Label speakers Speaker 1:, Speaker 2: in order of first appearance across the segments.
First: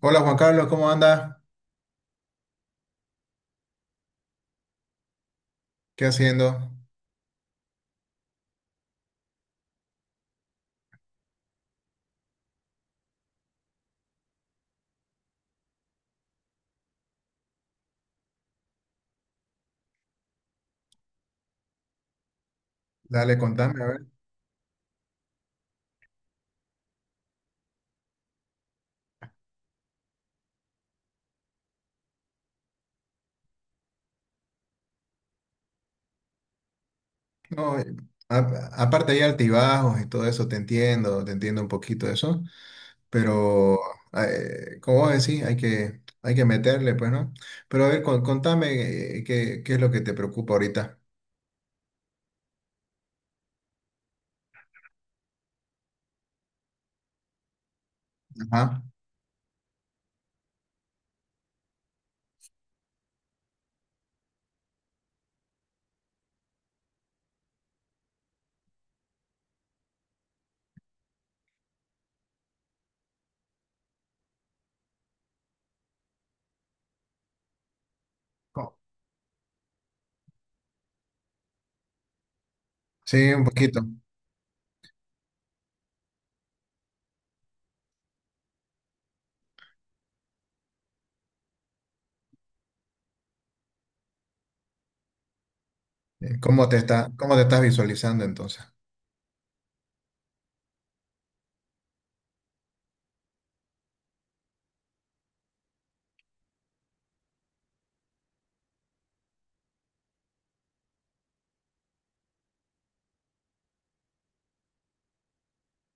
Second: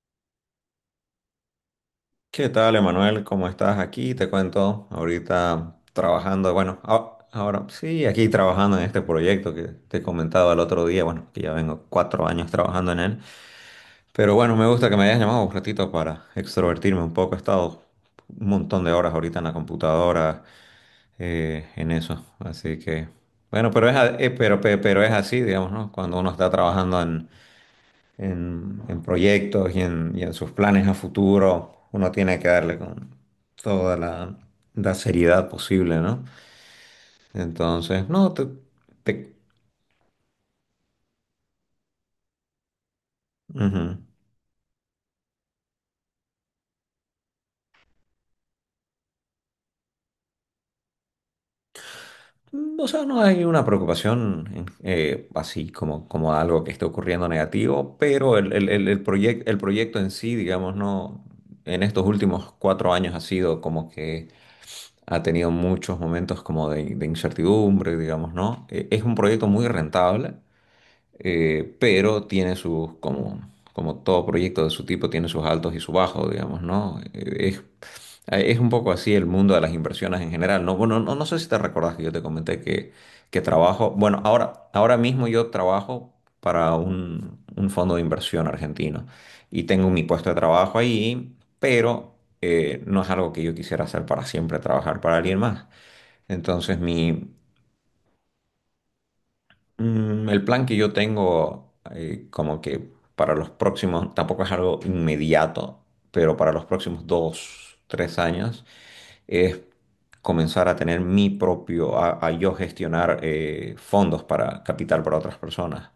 Speaker 1: Hola Juan Carlos, ¿cómo anda?
Speaker 2: ¿Qué tal, Emanuel? ¿Cómo estás? Aquí te cuento, ahorita
Speaker 1: ¿Qué
Speaker 2: trabajando,
Speaker 1: haciendo?
Speaker 2: bueno, ahora sí, aquí trabajando en este proyecto que te comentaba el otro día, bueno, que ya vengo 4 años trabajando en él, pero bueno, me gusta que me hayas llamado un ratito para extrovertirme un poco, he estado un montón de horas ahorita en la computadora, en eso. Así que,
Speaker 1: Dale,
Speaker 2: bueno,
Speaker 1: contame, a
Speaker 2: pero es,
Speaker 1: ver.
Speaker 2: a- pero, pe- pero es así, digamos, ¿no? Cuando uno está trabajando en proyectos y en sus planes a futuro, uno tiene que darle con toda la seriedad posible, ¿no?
Speaker 1: No,
Speaker 2: Entonces, no,
Speaker 1: aparte hay
Speaker 2: te-
Speaker 1: altibajos y todo eso, te entiendo un poquito de eso, pero
Speaker 2: ujú.
Speaker 1: como vos decís, hay que meterle, pues, ¿no? Pero a ver, contame, qué es lo que te preocupa ahorita.
Speaker 2: O sea, no hay una preocupación así como algo que esté ocurriendo negativo, pero el, el,
Speaker 1: Ajá.
Speaker 2: el, el proyec- el proyecto en sí, digamos, no, en estos últimos 4 años ha sido como que ha tenido muchos momentos como de incertidumbre, digamos, ¿no? Es un proyecto muy rentable, pero tiene sus, como todo proyecto de su tipo, tiene sus altos y sus bajos, digamos, ¿no? Es un
Speaker 1: Co-
Speaker 2: poco así el mundo de las inversiones en general, ¿no? Bueno, no sé si te recordás que yo te comenté que,
Speaker 1: Sí, un poquito.
Speaker 2: trabajo. Bueno, ahora mismo yo trabajo para un fondo de inversión argentino y tengo mi puesto de trabajo ahí, pero no es algo que yo quisiera hacer para siempre, trabajar para alguien más. Entonces, mi,
Speaker 1: ¿Cómo te estás visualizando entonces?
Speaker 2: El plan que yo tengo, como que para los próximos, tampoco es algo inmediato, pero para los próximos 2, 3 años, es comenzar a tener mi propio, a yo gestionar fondos para capital para otras personas.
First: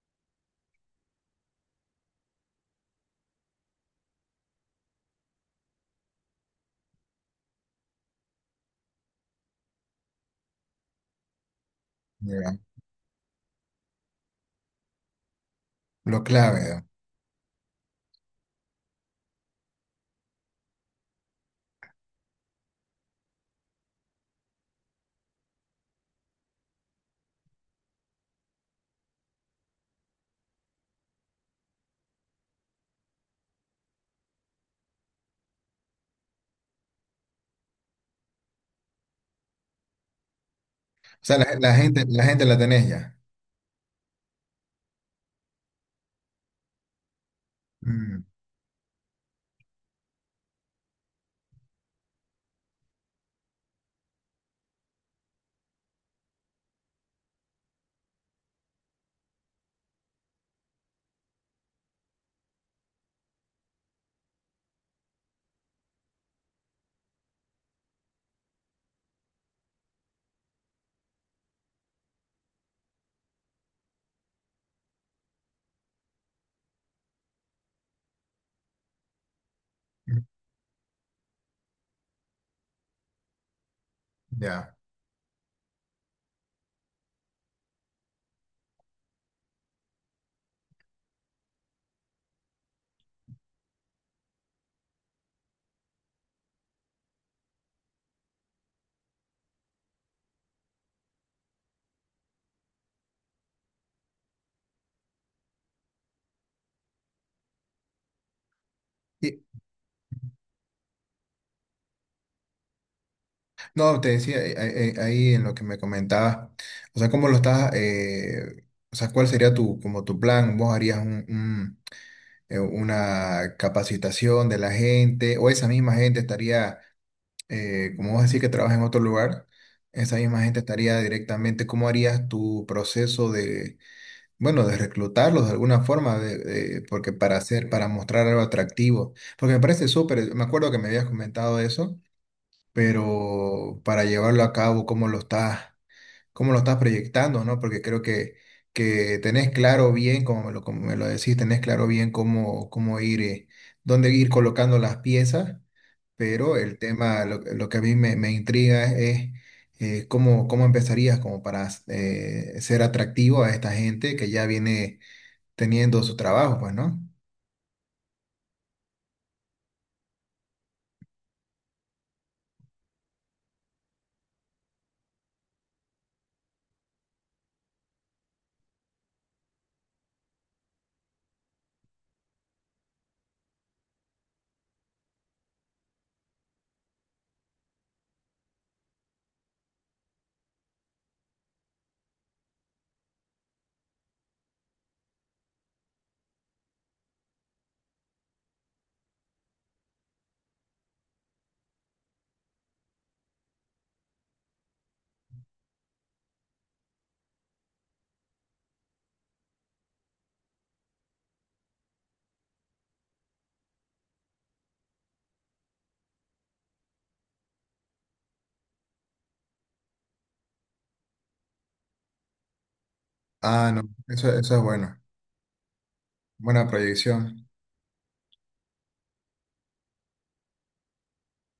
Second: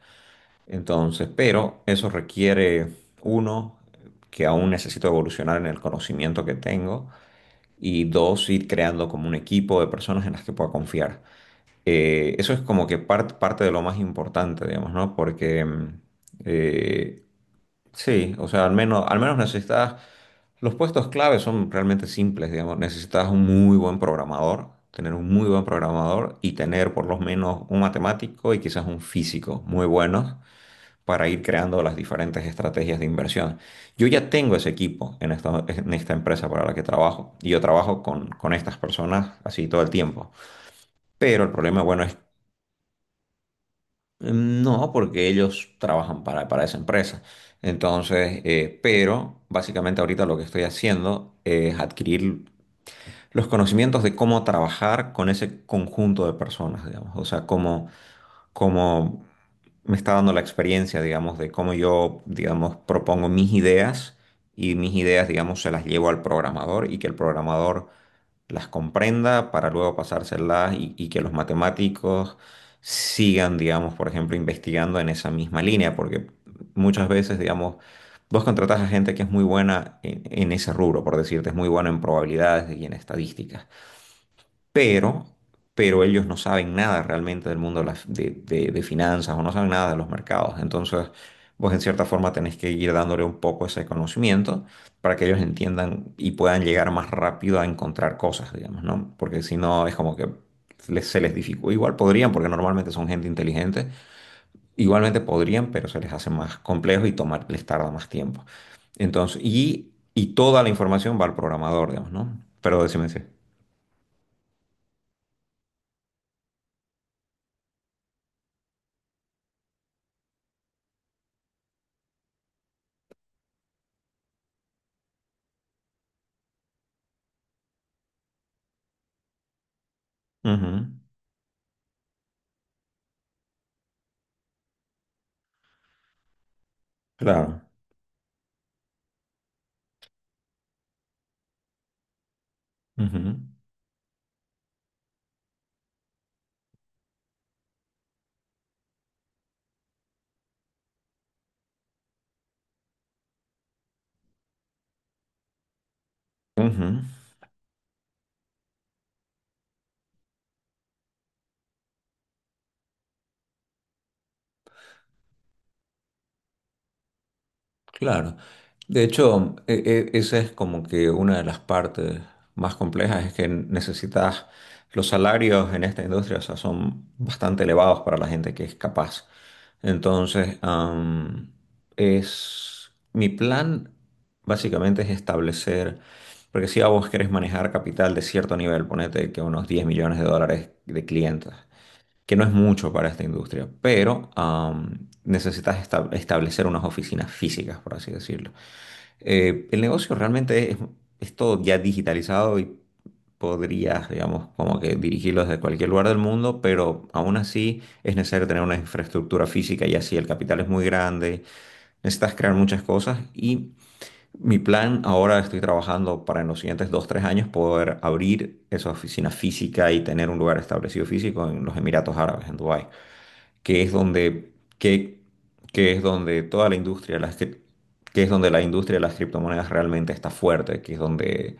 Speaker 2: Entonces, pero eso requiere, uno, que aún necesito evolucionar en el conocimiento que tengo, y dos, ir creando como un equipo de personas en las que pueda confiar. Eso
Speaker 1: Ya,
Speaker 2: es como que parte de lo más importante, digamos, ¿no? Porque
Speaker 1: lo clave, ya.
Speaker 2: eh, sí, o sea, al menos necesitas, los puestos clave son realmente simples, digamos, necesitas un muy buen programador, tener un muy buen programador y tener por lo menos un matemático y quizás un físico muy buenos para ir creando las diferentes estrategias de inversión. Yo ya tengo ese equipo en esta empresa para la que trabajo y yo trabajo con estas personas así todo el tiempo.
Speaker 1: O sea,
Speaker 2: Pero
Speaker 1: la,
Speaker 2: el
Speaker 1: la
Speaker 2: problema, bueno,
Speaker 1: gente,
Speaker 2: es.
Speaker 1: la gente la tenés ya.
Speaker 2: Mm. No, porque ellos trabajan para esa empresa.
Speaker 1: Mm,
Speaker 2: Entonces, pero básicamente ahorita lo que estoy haciendo es adquirir los conocimientos de cómo trabajar con ese conjunto de personas, digamos. O sea, cómo me está dando la experiencia, digamos, de cómo yo, digamos, propongo mis ideas y mis ideas, digamos, se las llevo al programador y que el programador las comprenda para luego pasárselas y, que los matemáticos sigan, digamos, por ejemplo, investigando en esa misma línea, porque muchas veces, digamos, vos contratás a gente que es muy buena
Speaker 1: mm,
Speaker 2: en, ese rubro, por decirte, es muy buena en probabilidades y en estadísticas,
Speaker 1: ya.
Speaker 2: pero, pero ellos no saben nada realmente del mundo de, las- de finanzas o no saben nada de los mercados. Entonces, vos en cierta forma tenés que ir dándole un poco ese conocimiento para que ellos entiendan y puedan llegar más rápido a encontrar cosas, digamos, ¿no? Porque si no, es como que se les dificulta. Igual podrían, porque normalmente son gente inteligente. Igualmente podrían, pero se les hace más complejo y tomar, les tarda más tiempo. Entonces, y toda la información va al programador, digamos, ¿no? Pero decime si.
Speaker 1: No, te decía ahí en lo que me comentabas, o sea, cómo lo estás, o sea, cuál sería tu, como tu plan, vos harías una capacitación de la gente, o esa misma gente estaría, como vos decís que trabaja en otro lugar, esa misma gente
Speaker 2: Ujú,
Speaker 1: estaría directamente, ¿cómo harías tu proceso de, bueno, de reclutarlos de alguna forma, porque para
Speaker 2: claro.
Speaker 1: hacer, para mostrar algo atractivo, porque me parece súper, me acuerdo que me habías comentado eso,
Speaker 2: Ujú,
Speaker 1: pero para llevarlo a cabo, cómo lo estás proyectando, ¿no? Porque creo que tenés claro bien, como me lo decís, tenés claro bien cómo ir, dónde ir colocando las piezas, pero el
Speaker 2: ujú,
Speaker 1: tema, lo que a mí me intriga es, cómo empezarías como para ser atractivo a esta gente que ya viene teniendo su trabajo, pues, ¿no?
Speaker 2: claro. De hecho, esa es como que una de las partes más complejas, es que necesitas, los salarios en esta industria, o sea, son bastante elevados para la gente que es capaz. Entonces, mi plan básicamente es establecer, porque si a vos querés manejar capital de cierto nivel, ponete que unos 10 millones de dólares de clientes, que no es mucho para esta industria, pero necesitas establecer unas oficinas físicas, por así decirlo. El negocio realmente es todo ya digitalizado y podrías, digamos, como que dirigirlo desde cualquier lugar del mundo, pero aún así es necesario tener una infraestructura física y así el capital es muy grande, necesitas crear muchas cosas y mi plan ahora estoy trabajando para en los siguientes 2, 3 años poder abrir esa oficina física y tener un lugar establecido físico en los Emiratos Árabes, en Dubái,
Speaker 1: Ah, no,
Speaker 2: que es
Speaker 1: eso,
Speaker 2: donde,
Speaker 1: eso es bueno,
Speaker 2: que, que es donde
Speaker 1: buena
Speaker 2: toda la industria, de las,
Speaker 1: proyección.
Speaker 2: cri- que es donde la industria de las criptomonedas realmente está fuerte, que es donde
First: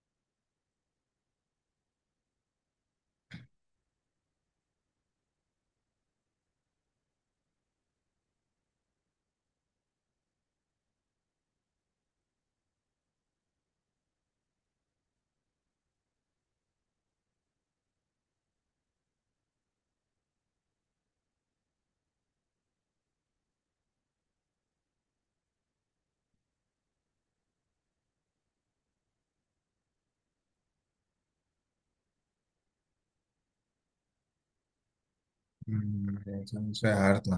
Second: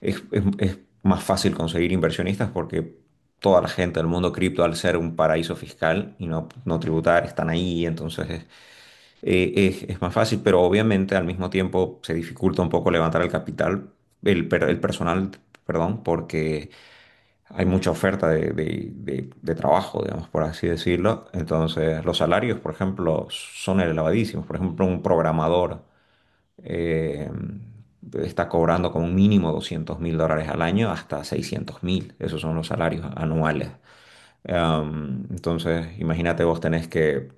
Speaker 2: es más fácil conseguir inversionistas porque toda la gente del mundo cripto, al ser un paraíso fiscal y no tributar, están ahí. Entonces es, es más fácil, pero obviamente al mismo tiempo se dificulta un poco levantar el capital, el personal, perdón, porque hay mucha oferta de trabajo, digamos, por así decirlo. Entonces, los salarios, por ejemplo, son elevadísimos. Por ejemplo, un programador eh, está cobrando como mínimo 200.000 dólares al año hasta 600.000. Esos son los salarios anuales. Entonces,
Speaker 1: Mm,
Speaker 2: imagínate,
Speaker 1: eso,
Speaker 2: vos tenés
Speaker 1: eso es
Speaker 2: que,
Speaker 1: harto.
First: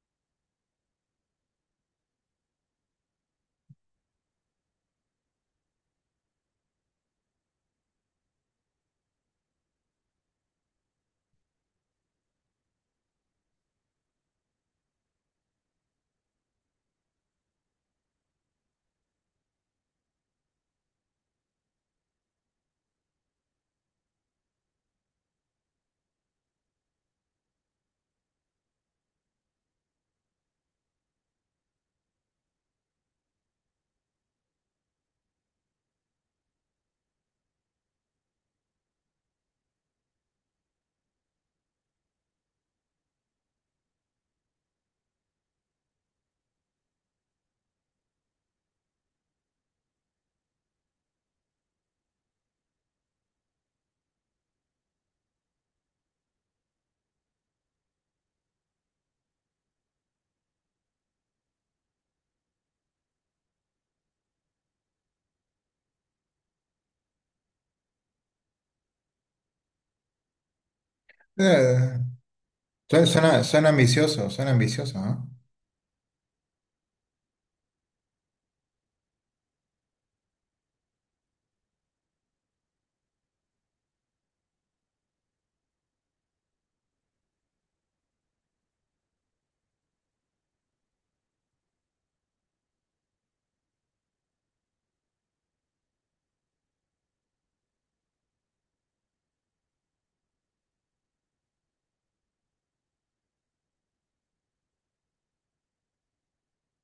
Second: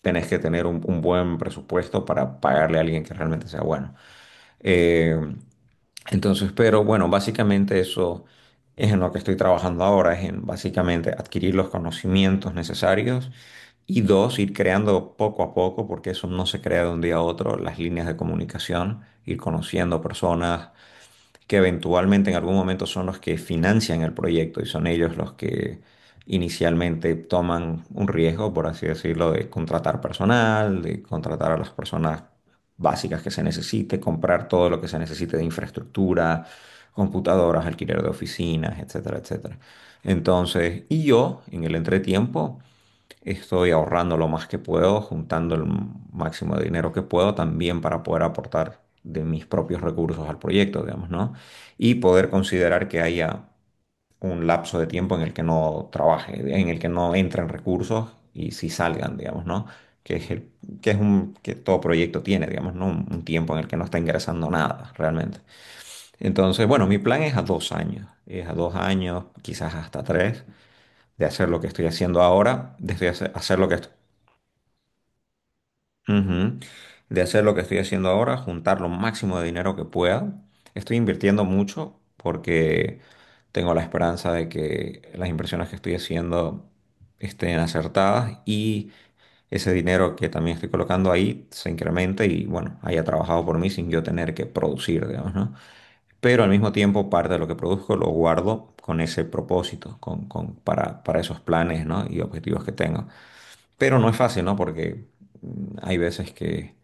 Speaker 2: tenés que tener un buen presupuesto para pagarle a alguien que realmente sea bueno. Eh, entonces, pero bueno, básicamente eso es en lo que estoy trabajando ahora, es en básicamente adquirir los conocimientos necesarios y dos, ir creando poco a poco, porque eso no se crea de un día a otro, las líneas de comunicación, ir conociendo personas, que eventualmente en algún momento son los que financian el proyecto y son ellos los que inicialmente toman un riesgo, por así decirlo, de contratar personal, de contratar a las personas básicas que se necesite, comprar todo lo que se necesite de infraestructura, computadoras, alquiler de oficinas, etcétera, etcétera. Entonces, y yo en el entretiempo estoy ahorrando lo más que puedo, juntando el máximo de dinero que puedo también para poder aportar de mis propios recursos al proyecto, digamos, ¿no? Y poder considerar que haya un lapso de tiempo en el que no trabaje, en el que no entren recursos y si salgan, digamos, ¿no? Que es el- que es un, Que todo proyecto tiene, digamos, ¿no? Un tiempo en el que no está ingresando nada realmente. Entonces, bueno, mi plan es a 2 años, quizás hasta tres, de hacer lo que estoy
Speaker 1: Eh,
Speaker 2: haciendo ahora,
Speaker 1: suena,
Speaker 2: de hacer
Speaker 1: suena
Speaker 2: hacer lo
Speaker 1: suena
Speaker 2: que estoy
Speaker 1: ambicioso, suena ambicioso, ¿no?
Speaker 2: ujú. De hacer lo que estoy haciendo ahora, juntar lo máximo de dinero que pueda. Estoy invirtiendo mucho porque tengo la esperanza de que las inversiones que estoy haciendo estén acertadas y ese dinero que también estoy colocando ahí se incremente y, bueno, haya trabajado por mí sin yo tener que producir, digamos, ¿no? Pero al mismo tiempo parte de lo que produzco lo guardo con ese propósito, para esos planes, ¿no?, y objetivos que tengo. Pero no es fácil, ¿no? Porque hay veces que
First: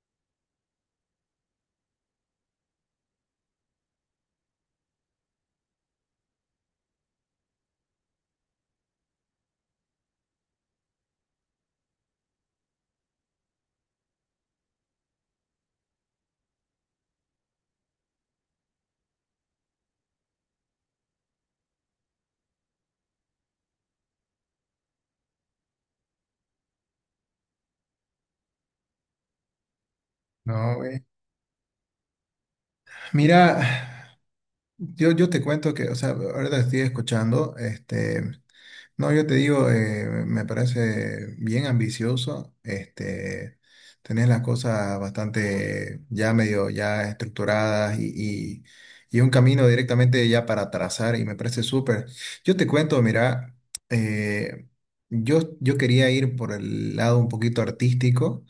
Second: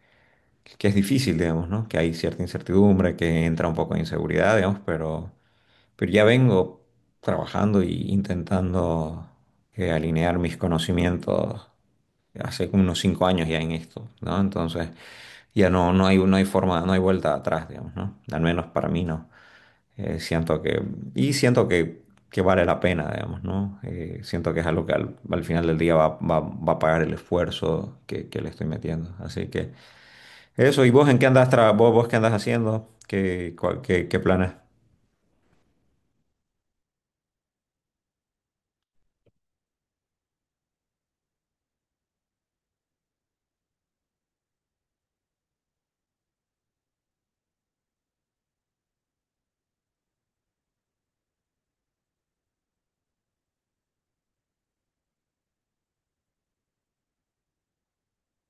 Speaker 2: que es difícil, digamos, ¿no? Que hay cierta incertidumbre, que entra un poco de inseguridad, digamos, pero ya vengo trabajando e intentando alinear mis conocimientos hace como unos 5 años ya en esto, ¿no? Entonces ya no, no hay forma, no hay vuelta atrás, digamos, ¿no? Al menos para mí no. Siento que, y siento que, que vale la pena, digamos, ¿no? Siento que es algo que al final del día va a pagar el esfuerzo que le estoy metiendo. Así que
Speaker 1: No,
Speaker 2: eso. ¿Y
Speaker 1: güey.
Speaker 2: vos en qué andas tra vos, vos qué andas haciendo?
Speaker 1: Mira,
Speaker 2: Qué planes?
Speaker 1: yo te cuento que, o sea, ahora te estoy escuchando, no, yo te digo, me parece bien ambicioso, tenés las cosas bastante ya medio, ya estructuradas y, y, y un camino directamente ya para trazar y me parece súper. Yo te cuento, mira, eh, yo quería ir por el lado un poquito artístico.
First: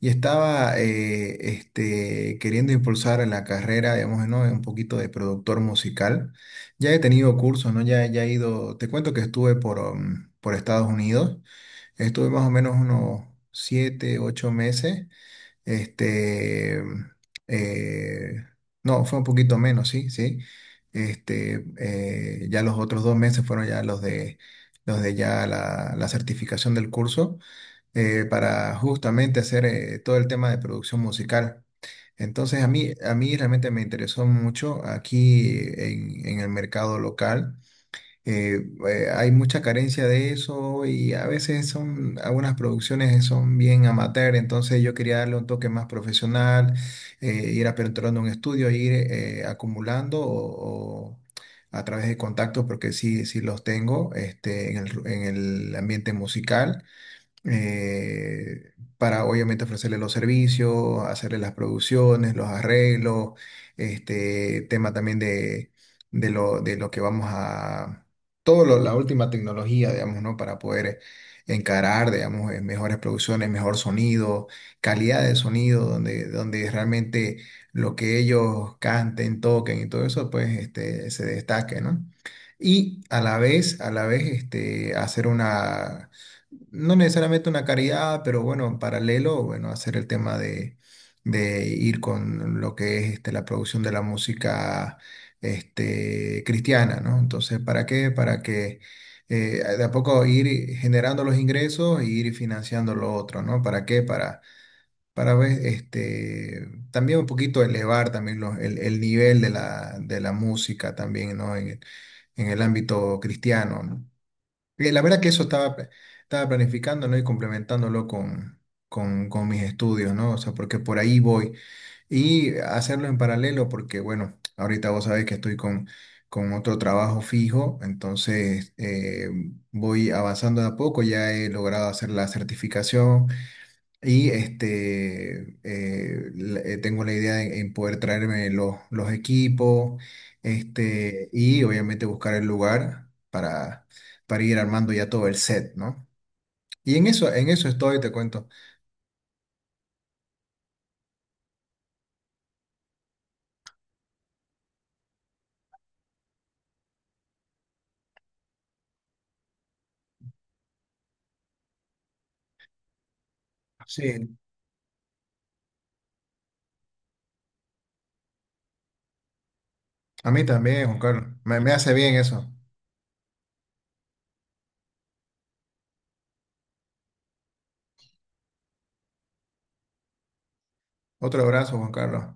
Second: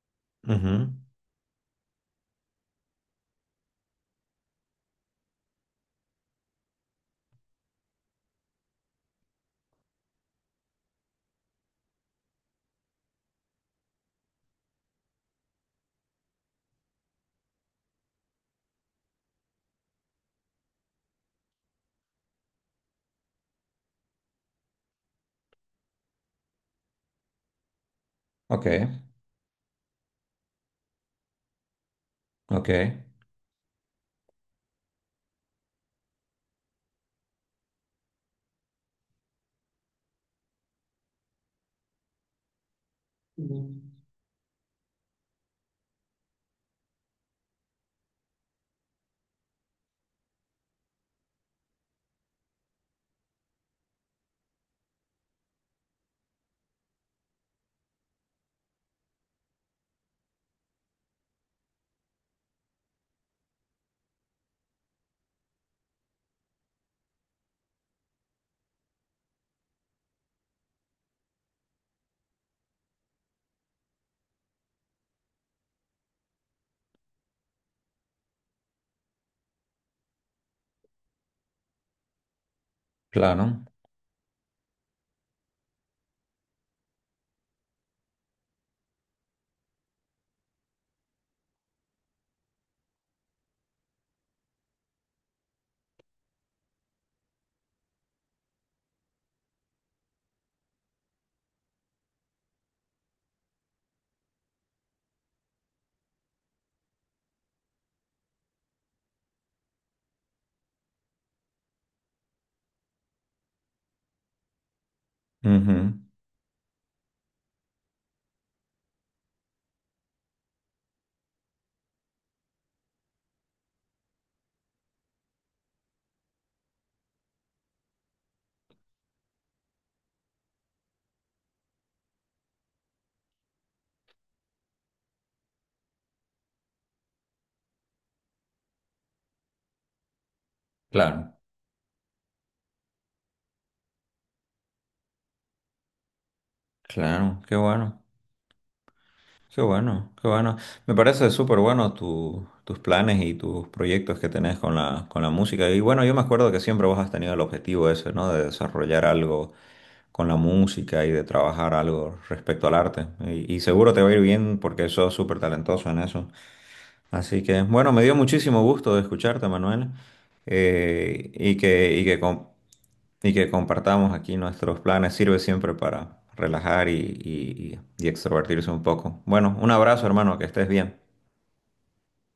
Speaker 1: Y estaba
Speaker 2: Ujú.
Speaker 1: queriendo impulsar en la carrera, digamos, ¿no? Un poquito de productor musical. Ya he tenido cursos, ¿no? Ya, ya he ido, te cuento que estuve por, por Estados Unidos, estuve más o menos unos 7, 8 meses, este, um, eh, no, fue un poquito menos, sí, sí. Ya los otros 2 meses fueron ya los de ya la certificación del curso,
Speaker 2: Ok,
Speaker 1: para justamente hacer todo el tema de producción musical. Entonces a
Speaker 2: ok,
Speaker 1: mí, a mí realmente me interesó mucho aquí, en el mercado local. Eh, hay mucha carencia de eso y a veces son, algunas producciones son bien amateur, entonces yo quería darle un toque más profesional, ir aperturando un estudio, ir acumulando o a través de contactos, porque sí, sí los tengo, en el ambiente musical, para obviamente ofrecerle los servicios, hacerle las producciones, los arreglos, este tema también de, de lo que vamos a, la última tecnología, digamos, ¿no? Para poder encarar, digamos, mejores producciones, mejor sonido, calidad de sonido, donde realmente lo que ellos canten, toquen y todo eso, pues, se destaque, ¿no? Y
Speaker 2: claro.
Speaker 1: a la vez, hacer una, no necesariamente una caridad, pero bueno, en paralelo, bueno, hacer el tema de ir con lo que es la producción de la música, cristiana, ¿no? Entonces, ¿para qué? Para que de a poco ir generando los ingresos e ir financiando lo otro, ¿no? ¿Para qué? Para ver, también un poquito elevar también el nivel de la música también, ¿no? En el ámbito cristiano, ¿no? La verdad que eso estaba, pla-
Speaker 2: Ujú,
Speaker 1: estaba planificando, ¿no? Y complementándolo con mis estudios, ¿no? O sea, porque por ahí voy. Y hacerlo en paralelo, porque bueno, ahorita vos sabés que estoy con otro trabajo fijo, entonces voy avanzando de a poco, ya he logrado hacer la certificación y tengo la idea en poder traerme los equipos,
Speaker 2: claro,
Speaker 1: y obviamente buscar el lugar para ir armando ya todo el set, ¿no? Y
Speaker 2: claro,
Speaker 1: en
Speaker 2: qué
Speaker 1: eso estoy,
Speaker 2: bueno,
Speaker 1: te cuento.
Speaker 2: qué bueno, qué bueno. Me parece súper bueno tus planes y tus proyectos que tenés con la música. Y bueno, yo me acuerdo que siempre vos has tenido el objetivo ese, ¿no? De desarrollar algo con la música y de trabajar algo respecto al arte. Y seguro te va a ir
Speaker 1: Sí,
Speaker 2: bien porque sos súper talentoso en eso. Así que, bueno, me dio muchísimo gusto de escucharte, Manuel,
Speaker 1: a mí también, Juan Carlos.
Speaker 2: y
Speaker 1: Me hace
Speaker 2: que,
Speaker 1: bien eso.
Speaker 2: y que compartamos aquí nuestros planes. Sirve siempre para relajar y extrovertirse un poco. Bueno, un abrazo, hermano, que estés bien.
Speaker 1: Otro abrazo, Juan Carlos.